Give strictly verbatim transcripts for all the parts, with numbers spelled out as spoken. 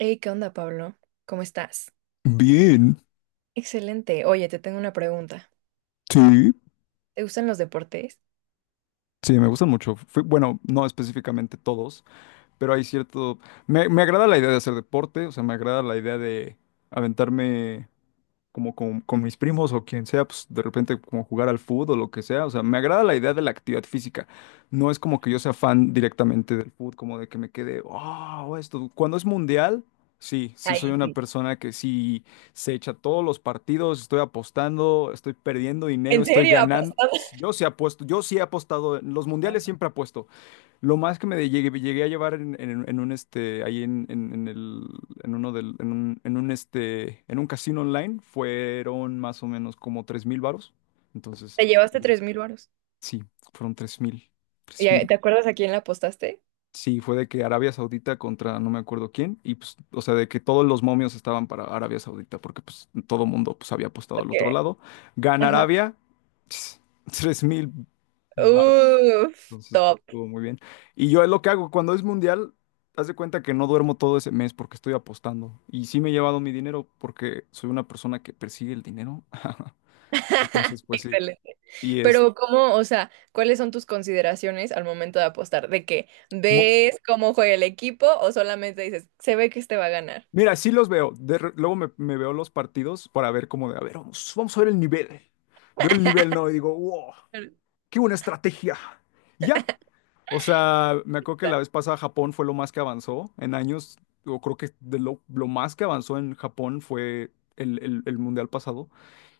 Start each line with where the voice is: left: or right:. right: Hey, ¿qué onda, Pablo? ¿Cómo estás?
left: Bien,
right: Excelente. Oye, te tengo una pregunta.
left: sí,
right: ¿Te gustan los deportes?
left: sí, me gustan mucho. Fui- bueno, no específicamente todos, pero hay cierto... Me, me agrada la idea de hacer deporte, o sea, me agrada la idea de aventarme como con, con mis primos o quien sea, pues de repente como jugar al fútbol o lo que sea. O sea, me agrada la idea de la actividad física. No es como que yo sea fan directamente del fútbol, como de que me quede, oh, esto. Cuando es mundial, sí, sí soy
right: Ahí
left: una
right: sí.
left: persona que sí se echa todos los partidos, estoy apostando, estoy perdiendo dinero,
right: ¿En
left: estoy
right: serio?
left: ganando.
right: ¿Apostaste?
left: Yo sí apuesto, yo sí he apostado, en los mundiales siempre apuesto. Lo más que me de- llegué, llegué a llevar en, en- en un este, ahí en, en- en el, en uno del, en un, en un este, en un casino online fueron más o menos como tres mil varos. Entonces,
right: ¿Te llevaste tres mil varos?
left: sí, fueron tres mil.
right: ¿Y a- ¿Te acuerdas a quién la apostaste?
left: Sí, fue de que Arabia Saudita contra no me acuerdo quién, y pues, o sea, de que todos los momios estaban para Arabia Saudita, porque pues todo mundo pues había apostado al
right: Ok.
left: otro lado. Gana
right: Ajá.
left: Arabia, tres mil varos.
right: Uf,
left: Entonces, pues,
right: top.
left: estuvo muy bien. Y yo es lo que hago cuando es mundial, haz de cuenta que no duermo todo ese mes porque estoy apostando. Y sí me he llevado mi dinero porque soy una persona que persigue el dinero. Entonces, pues sí.
right: Excelente.
left: Y es,
right: Pero ¿cómo, o sea, cuáles son tus consideraciones al momento de apostar? ¿De qué? ¿Ves cómo juega el equipo o solamente dices, se ve que este va a ganar?
left: mira, sí los veo. De re- luego me, me veo los partidos para ver cómo de, a ver, vamos, vamos a ver el nivel. Veo el nivel, ¿no? Y digo, wow,
right: Claro.
left: qué buena estrategia. Y ya, o sea, me acuerdo que la vez pasada Japón fue lo más que avanzó en años. Yo creo que de lo, lo más que avanzó en Japón fue el, el- el mundial pasado.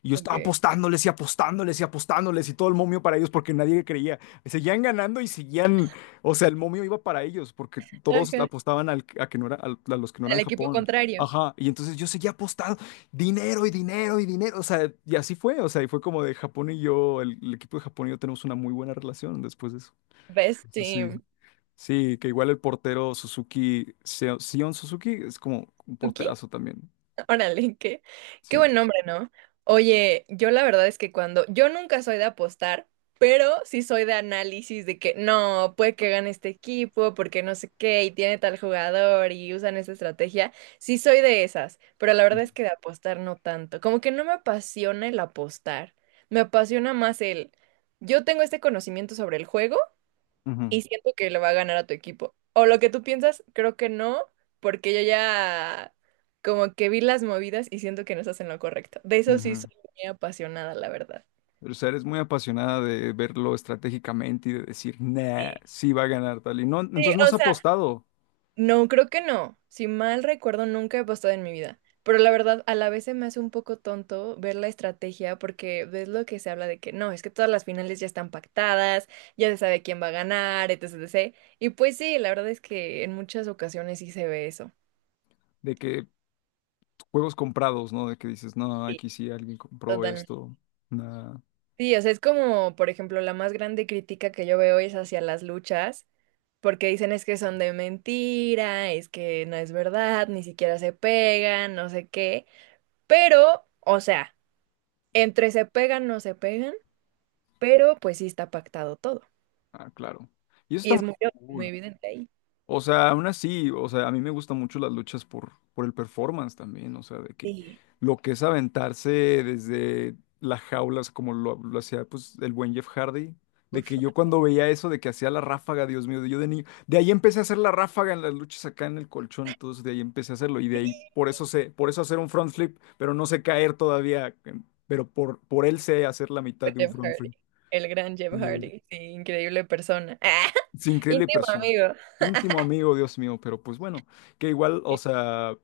left: Y yo estaba
right: Ok.
left: apostándoles y apostándoles y apostándoles y todo el momio para ellos porque nadie creía. Seguían ganando y seguían. O sea, el momio iba para ellos porque todos
right: Ajá.
left: apostaban al, a, que no era, al- a los que no
right: El
left: eran
right: equipo
left: Japón.
right: contrario.
left: Ajá. Y entonces yo seguía apostando dinero y dinero y dinero. O sea, y así fue. O sea, y fue como de Japón y yo, el, el equipo de Japón y yo tenemos una muy buena relación después de eso.
right: Best
left: Entonces sí.
right: team.
left: Sí, que igual el portero Suzuki, Seo- Sion Suzuki, es como un
right: ¿Tú
left: porterazo también.
right: Órale, qué, qué
left: Sí.
right: buen nombre, ¿no? Oye, yo la verdad es que cuando, yo nunca soy de apostar, pero sí soy de análisis de que no, puede que gane este equipo porque no sé qué y tiene tal jugador y usan esa estrategia. Sí soy de esas, pero la verdad
left: Ujú.
right: es que de apostar no tanto. Como que no me apasiona el apostar, me apasiona más el, yo tengo este conocimiento sobre el juego
left: Ujú.
right: y siento que le va a ganar a tu equipo. O lo que tú piensas, creo que no, porque yo ya como que vi las movidas y siento que no estás en lo correcto. De eso sí soy muy apasionada, la verdad.
left: Pero, o sea, eres muy apasionada de verlo estratégicamente y de decir, nah,
right: Sí,
left: sí va a ganar tal. Y no,
right: sí,
left: entonces no has
right: o sea,
left: apostado
right: no, creo que no. Si mal recuerdo, nunca he apostado en mi vida. Pero la verdad, a la vez se me hace un poco tonto ver la estrategia porque ves lo que se habla de que no, es que todas las finales ya están pactadas, ya se sabe quién va a ganar, etc, etcétera. Y pues sí, la verdad es que en muchas ocasiones sí se ve eso.
left: de que juegos comprados, ¿no? De que dices, no,
right: Sí.
left: aquí sí alguien compró esto. Nah.
right: Sí, o sea, es como, por ejemplo, la más grande crítica que yo veo es hacia las luchas, porque dicen es que son de mentira, es que no es verdad, ni siquiera se pegan, no sé qué. Pero, o sea, entre se pegan, no se pegan, pero pues sí está pactado todo.
left: Ah, claro. Y eso
right: Y
left: está muy
right: es muy, muy
left: cool.
right: evidente ahí.
left: O sea, aún así, o sea, a mí me gustan mucho las luchas por, por el performance también, o sea, de que
right: Sí.
left: lo que es aventarse desde las jaulas, como lo, lo hacía pues el buen Jeff Hardy, de
right: Uf.
left: que yo cuando veía eso, de que hacía la ráfaga, Dios mío, yo de niño, de ahí empecé a hacer la ráfaga en las luchas acá en el colchón, entonces de ahí empecé a hacerlo y de
right: Sí,
left: ahí por eso sé, por eso hacer un front flip, pero no sé caer todavía, em, pero por, por él sé hacer la mitad
right: con
left: de un
right: Jeff
left: front
right: Hardy,
left: flip.
right: el gran Jeff Hardy, sí, increíble persona.
left: Es increíble
right: Íntimo
left: persona.
right: amigo.
left: Íntimo amigo, Dios mío, pero pues bueno, que igual, o sea,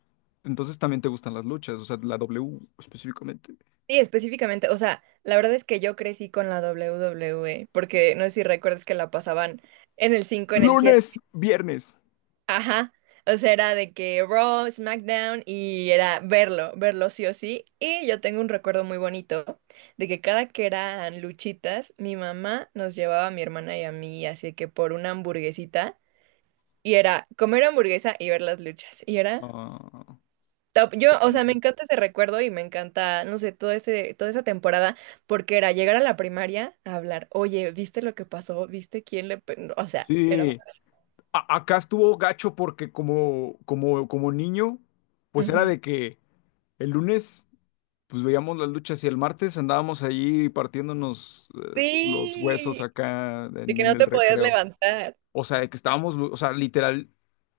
left: entonces también te gustan las luchas, o sea, la W específicamente.
right: Sí, específicamente, o sea, la verdad es que yo crecí con la W W E, porque no sé si recuerdas que la pasaban en el cinco, en el siete,
left: Lunes, viernes.
right: ajá, o sea, era de que Raw, SmackDown y era verlo, verlo, sí o sí, y yo tengo un recuerdo muy bonito de que cada que eran luchitas, mi mamá nos llevaba a mi hermana y a mí, así que por una hamburguesita, y era comer hamburguesa y ver las luchas, y era
left: Ah,
right: top. Yo, o sea, me
left: sí.
right: encanta ese recuerdo y me encanta, no sé, todo ese, toda esa temporada, porque era llegar a la primaria a hablar, oye, ¿viste lo que pasó? ¿Viste quién le...? pe-?" O sea, era...
left: Sí, A- acá estuvo gacho porque como, como, como niño, pues era
right: ujú.
left: de que el lunes, pues veíamos las luchas y el martes andábamos allí partiéndonos eh, los huesos
right: Sí,
left: acá
right: de
left: en
right: que
left: en
right: no
left: el
right: te podías
left: recreo.
right: levantar.
left: O sea, de que estábamos, o sea, literal,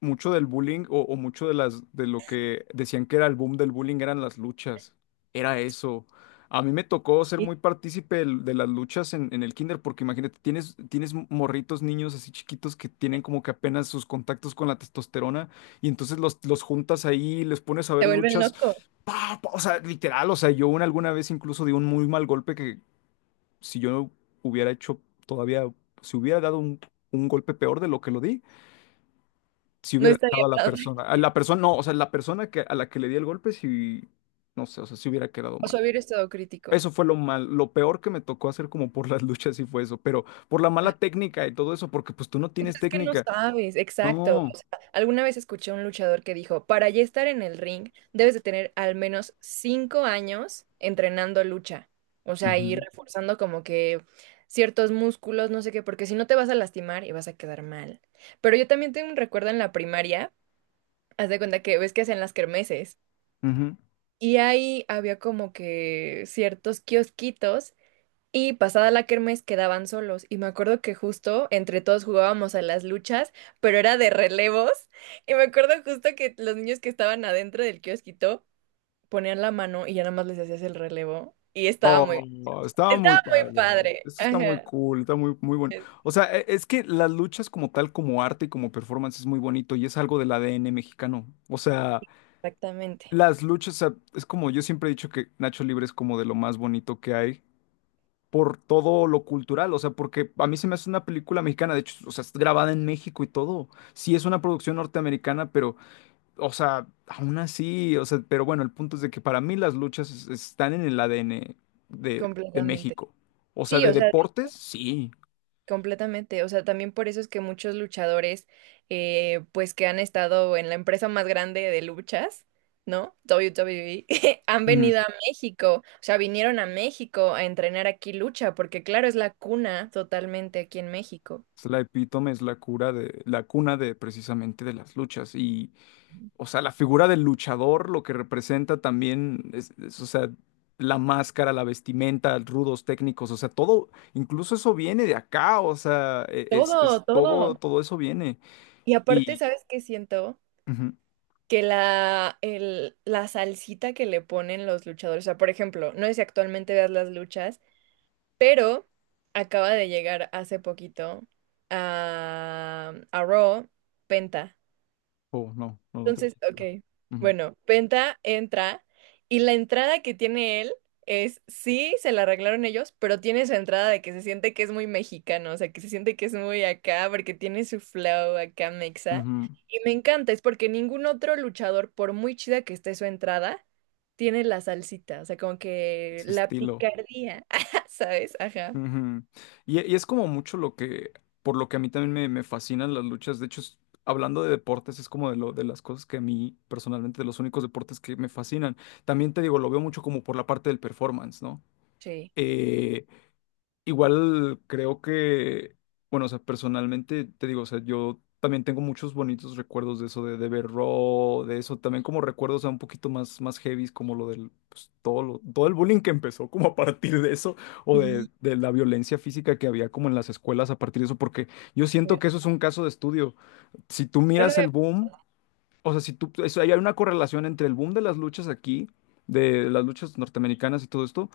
left: mucho del bullying o, o mucho de las, de lo que decían que era el boom del bullying eran las luchas. Era eso. A mí me tocó ser
right: Sí,
left: muy partícipe del- de, las luchas en, en el kinder, porque imagínate, tienes, tienes morritos, niños así chiquitos que tienen como que apenas sus contactos con la testosterona, y entonces los, los juntas ahí, les pones a ver
right: se vuelven
left: luchas.
right: locos.
left: Pa, pa, o sea, literal, o sea, yo una, alguna vez incluso di un muy mal golpe si yo no hubiera hecho todavía, si hubiera dado un, un golpe peor de lo que lo di, si
right: No
left: hubiera
right: estaría
left: dejado a la
right: hablando.
left: persona, a la persona, no, o sea, la persona que, a la que le di el golpe, si, no sé, o sea, si hubiera quedado
right: O
left: mal.
right: sea, hubiera estado crítico.
left: Eso fue lo mal, lo peor que me tocó hacer como por las luchas y fue eso, pero por la mala técnica y todo eso, porque pues tú no
right: Pues
left: tienes
right: es que no
left: técnica.
right: sabes, exacto. O
left: No.
right: sea, alguna vez escuché a un luchador que dijo, para ya estar en el ring, debes de tener al menos cinco años entrenando lucha. O sea, y
left: Ujú,
right: reforzando como que ciertos músculos, no sé qué, porque si no te vas a lastimar y vas a quedar mal. Pero yo también tengo un recuerdo en la primaria, haz de cuenta que ves que hacen las kermeses.
left: ujú.
right: Y ahí había como que ciertos kiosquitos y pasada la kermés quedaban solos. Y me acuerdo que justo entre todos jugábamos a las luchas, pero era de relevos. Y me acuerdo justo que los niños que estaban adentro del kiosquito ponían la mano y ya nada más les hacías el relevo. Y estaba muy,
left: Oh, estaba muy
right: estaba muy
left: padre.
right: padre.
left: Esto está muy
right: Ajá.
left: cool, está muy, muy bueno. O sea, e- es que las luchas como tal, como arte y como performance es muy bonito y es algo del A D N mexicano. O sea,
right: Exactamente.
left: las luchas, o sea, es como yo siempre he dicho que Nacho Libre es como de lo más bonito que hay por todo lo cultural. O sea, porque a mí se me hace una película mexicana, de hecho, o sea, es grabada en México y todo. Sí, es una producción norteamericana, pero o sea, aún así, o sea, pero bueno, el punto es de que para mí las luchas es- están en el A D N de, de
right: Completamente.
left: México. O sea,
right: Sí,
left: de
right: o sea,
left: deportes, sí.
right: completamente, o sea, también por eso es que muchos luchadores, eh, pues que han estado en la empresa más grande de luchas, ¿no? W W E, han
left: Ujú.
right: venido a México, o sea, vinieron a México a entrenar aquí lucha, porque claro, es la cuna totalmente aquí en México.
left: Es la epítome, es la cura de, la cuna de precisamente de las luchas. Y, o sea, la figura del luchador, lo que representa también, es, es, o sea, la máscara, la vestimenta, rudos técnicos, o sea, todo, incluso eso viene de acá, o sea, e- es,
right: Todo,
left: es
right: todo.
left: todo, todo eso viene.
right: Y aparte,
left: Y,
right: ¿sabes qué siento?
left: ujú.
right: Que la, el, la salsita que le ponen los luchadores, o sea, por ejemplo, no sé si actualmente veas las luchas. Pero acaba de llegar hace poquito a, a Raw Penta.
left: Oh, no, no, no tenía
right: Entonces,
left: idea.
right: ok,
left: Ujú.
right: bueno, Penta entra y la entrada que tiene él es, sí, se la arreglaron ellos, pero tiene su entrada de que se siente que es muy mexicano, o sea, que se siente que es muy acá porque tiene su flow acá mexa.
left: Ujú,
right: Y me encanta, es porque ningún otro luchador, por muy chida que esté su entrada, tiene la salsita, o sea, como que
left: ese
right: la
left: estilo.
right: picardía, ¿sabes? Ajá.
left: Ujú. Y, y es como mucho lo que, por lo que a mí también me, me fascinan las luchas. De hecho, es- hablando de deportes, es como de, lo, de las cosas que a mí personalmente, de los únicos deportes que me fascinan. También te digo, lo veo mucho como por la parte del performance, ¿no?
right: Sí.
left: Eh, igual creo que, bueno, o sea, personalmente te digo, o sea, yo también tengo muchos bonitos recuerdos de eso, de, de ver Raw, de eso, también como recuerdos, o sea, un poquito más, más heavy, como lo del, pues, todo lo, todo el bullying que empezó como a partir de eso, o de,
right: Sí,
left: de la violencia física que había como en las escuelas a partir de eso, porque yo siento que
right: fuerte.
left: eso es un caso de estudio. Si tú
right: No lo
left: miras el
right: veo
left: boom, o sea, si tú, eso- hay una correlación entre el boom de las luchas aquí, de las luchas norteamericanas y todo esto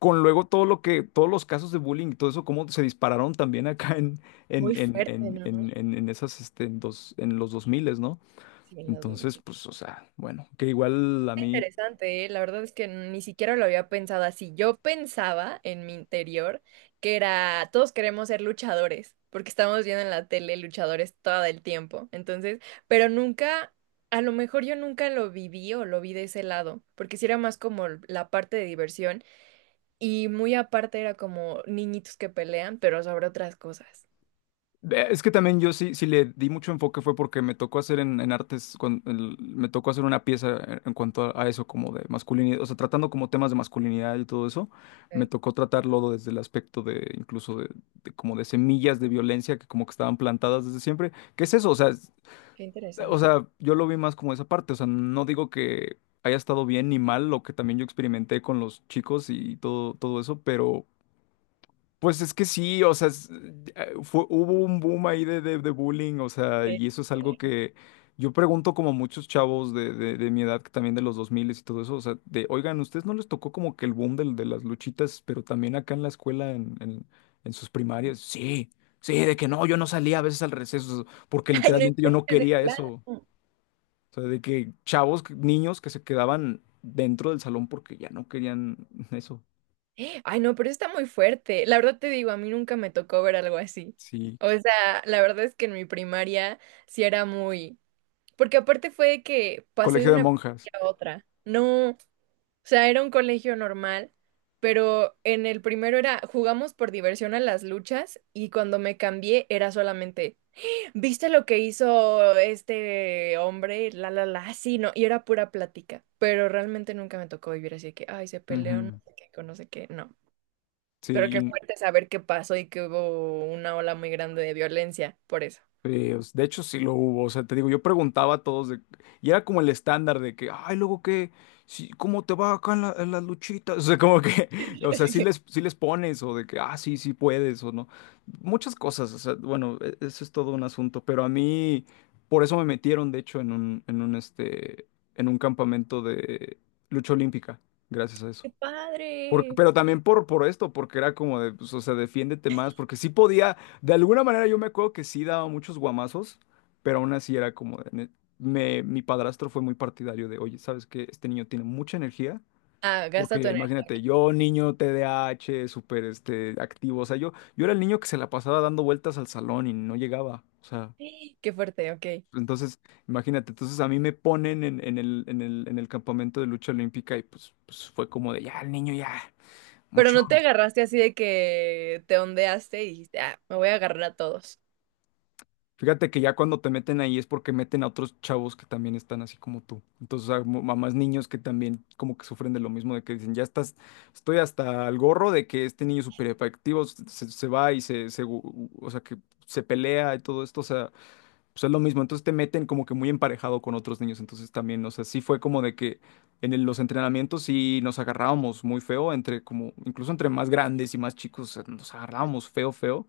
left: con luego todo lo que, todos los casos de bullying y todo eso, cómo se dispararon también acá en, en,
right: muy
left: en,
right: fuerte,
left: en,
right: ¿no?
left: en, en- en esas, este, en, dos, en los dos mil, ¿no?
right: Sí, en los dos
left: Entonces,
right: mil
left: pues, o sea, bueno, que igual a mí,
right: Interesante, ¿eh? La verdad es que ni siquiera lo había pensado así. Yo pensaba en mi interior que era, todos queremos ser luchadores, porque estamos viendo en la tele luchadores todo el tiempo. Entonces, pero nunca, a lo mejor yo nunca lo viví o lo vi de ese lado, porque si era más como la parte de diversión y muy aparte era como niñitos que pelean, pero sobre otras cosas.
left: eh, es que también yo sí, sí le di mucho enfoque fue porque me tocó hacer en, en artes, cuan- el- me tocó hacer una pieza en, en cuanto a, a eso, como de masculinidad, o sea, tratando como temas de masculinidad y todo eso, me
right: Ok.
left: tocó tratarlo desde el aspecto de, incluso de, de como de semillas de violencia que como que estaban plantadas desde siempre. ¿Qué es eso? O sea,
right: Qué
left: o
right: interesante.
left: sea, yo lo vi más como esa parte, o sea, no digo que haya estado bien ni mal lo que también yo experimenté con los chicos y todo, todo eso, pero pues es que sí, o sea, es- eh, fue, hubo un boom ahí de, de, de bullying, o sea, y eso es algo que yo pregunto como muchos chavos de, de, de mi edad, que también de los dos mil y todo eso, o sea, de, oigan, ¿ustedes no les tocó como que el boom del- de, las luchitas, pero también acá en la escuela, en, en, en sus primarias? Sí, sí, de que no, yo no salía a veces al receso, porque
right: Ay, no
left: literalmente yo no
right: inventes de
left: quería eso.
right: plano.
left: O sea, de que chavos, que- niños que se quedaban dentro del salón porque ya no querían eso.
right: Ay, no, pero está muy fuerte. La verdad te digo, a mí nunca me tocó ver algo así.
left: Sí,
right: O sea, la verdad es que en mi primaria sí era muy... Porque aparte fue de que pasé de
left: colegio de
right: una
left: monjas.
right: primaria a otra. No, o sea, era un colegio normal, pero en el primero era jugamos por diversión a las luchas y cuando me cambié era solamente. ¿Viste lo que hizo este hombre? La, la, la, ah, sí, no, y era pura plática, pero realmente nunca me tocó vivir así de que, ay, se peleó, no
left: Ujú.
right: sé qué, con no sé qué, no. Pero qué
left: Sí,
right: fuerte saber qué pasó y que hubo una ola muy grande de violencia, por eso.
left: sí, o s- de hecho sí lo hubo, o sea, te digo, yo preguntaba a todos de- y era como el estándar de que, ay, luego qué, sí, ¿cómo te va acá en la- en las luchitas? O sea, como que, o sea, sí les, sí les pones o de que, ah, sí, sí puedes o no. Muchas cosas, o sea, bueno, e- eso es todo un asunto, pero a mí, por eso me metieron, de hecho, en un, en un, este, en un campamento de lucha olímpica, gracias a
right: ¡Qué
left: eso. Por-
right: padre!
left: pero también por, por esto, porque era como de, pues, o sea, defiéndete más, porque sí podía, de alguna manera yo me acuerdo que sí daba muchos guamazos, pero aún así era como de, ne- me, mi padrastro fue muy partidario de, oye, ¿sabes qué? Este niño tiene mucha energía,
right: Ah, gasta tu
left: porque
right: energía.
left: imagínate, yo niño te de a hache súper este, activo, o sea, yo, yo era el niño que se la pasaba dando vueltas al salón y no llegaba, o sea,
right: Qué fuerte, ok.
left: entonces, imagínate, entonces a mí me ponen en, en el, en el, en el campamento de lucha olímpica y pues, pues fue como de, ya, el niño ya.
right: Pero
left: Mucho.
right: no te agarraste así de que te ondeaste y dijiste, ah, me voy a agarrar a todos.
left: Fíjate que ya cuando te meten ahí es porque meten a otros chavos que también están así como tú. Entonces, a mamás niños que también como que sufren de lo mismo, de que dicen, ya estás, estoy hasta el gorro de que este niño súper efectivo se, se va y se, se gu- o sea, que se pelea y todo esto, o sea, pues es lo mismo. Entonces te meten como que muy emparejado con otros niños. Entonces también, o sea, sí fue como de que en el- los entrenamientos sí nos agarrábamos muy feo, entre como, incluso entre más grandes y más chicos, o sea, nos agarrábamos feo, feo.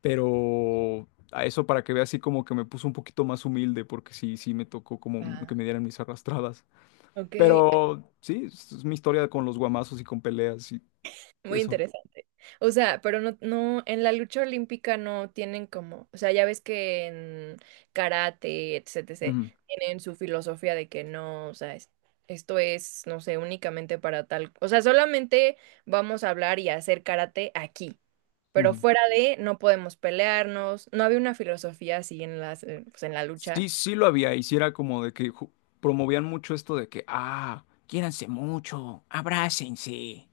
left: Pero a eso para que vea así como que me puso un poquito más humilde, porque sí, sí me tocó como que
right: Ah,
left: me dieran mis arrastradas.
right: ok.
left: Pero sí, es es mi historia con los guamazos y con peleas y
right: Muy
left: eso.
right: interesante. O sea, pero no, no, en la lucha olímpica no tienen como, o sea, ya ves que en karate, etcétera,
left: Ujú,
right: tienen su filosofía de que no, o sea, es- esto es, no sé, únicamente para tal, o sea, solamente vamos a hablar y a hacer karate aquí, pero
left: ujú.
right: fuera de, no podemos pelearnos, no había una filosofía así en las, eh, pues en la lucha.
left: Sí, sí lo había, y sí era como de que ju- promovían mucho esto de que, ah, quiéranse mucho, abrácense.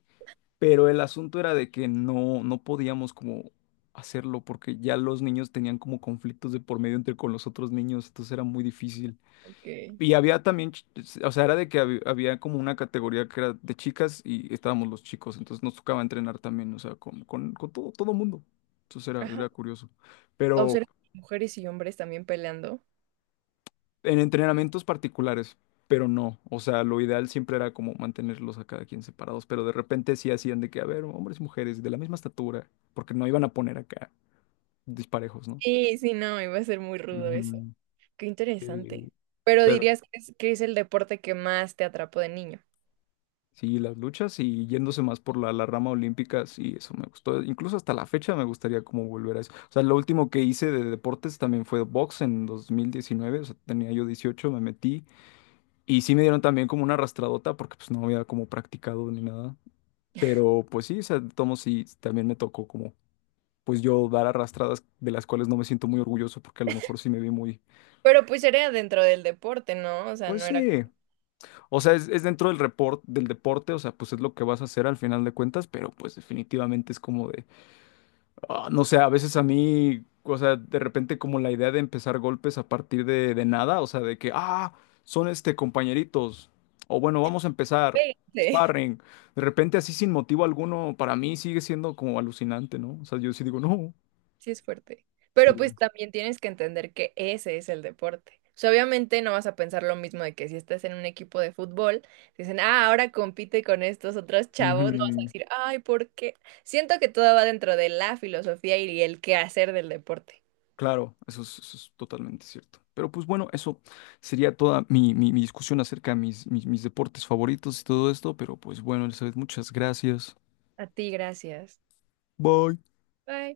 left: Pero el asunto era de que no, no podíamos como hacerlo porque ya los niños tenían como conflictos de por medio entre con los otros niños, entonces era muy difícil.
right: Ok.
left: Y había también, ch- o sea, era de que hab- había, como una categoría que era de chicas y estábamos los chicos, entonces nos tocaba entrenar también, o sea, con, con, con todo, todo mundo. Entonces era,
right: Ajá.
left: era curioso.
right: O
left: Pero
right: sea, mujeres y hombres también peleando.
left: en entrenamientos particulares, pero no, o sea, lo ideal siempre era como mantenerlos a cada quien separados, pero de repente sí hacían de que, a ver, hombres y mujeres de la misma estatura, porque no iban a poner acá disparejos, ¿no?
right: Sí, sí, no, iba a ser muy rudo eso.
left: Ujú.
right: Qué interesante.
left: Sí.
right: Pero dirías que es, que es el deporte que más te atrapó de niño.
left: Sí, las luchas y yéndose más por la, la rama olímpica, sí, eso me gustó. Incluso hasta la fecha me gustaría como volver a eso. O sea, lo último que hice de deportes también fue box en dos mil diecinueve, o sea, tenía yo dieciocho, me metí y sí me dieron también como una arrastradota porque pues no había como practicado ni nada. Pero pues sí, o sea, de todos modos, sí, también me tocó como pues yo dar arrastradas de las cuales no me siento muy orgulloso porque a lo mejor sí me vi muy,
right: Pero pues era dentro del deporte, ¿no? O sea,
left: pues
right: no era
left: sí,
right: como,
left: o sea, es, es dentro del report, del deporte, o sea, pues es lo que vas a hacer al final de cuentas, pero pues definitivamente es como de… Ah, no sé, a veces a mí, o sea, de repente como la idea de empezar golpes a partir de, de nada, o sea, de que, ah, son este compañeritos, o bueno, vamos a empezar,
right: "Vente".
left: sparring, de repente así sin motivo alguno, para mí sigue siendo como alucinante, ¿no? O sea, yo sí digo, no,
right: Sí es fuerte. Pero pues
left: sí.
right: también tienes que entender que ese es el deporte. O sea, obviamente no vas a pensar lo mismo de que si estás en un equipo de fútbol, dicen, ah, ahora compite con estos otros chavos, no vas a
left: Ujú.
right: decir, ay, ¿por qué? Siento que todo va dentro de la filosofía y el quehacer del deporte.
left: Claro, eso es, eso es totalmente cierto. Pero pues bueno, eso sería toda mi, mi- mi discusión acerca de mis, mis, mis deportes favoritos y todo esto, pero pues bueno, Elizabeth, muchas gracias.
right: A ti, gracias.
left: Bye.
right: Bye.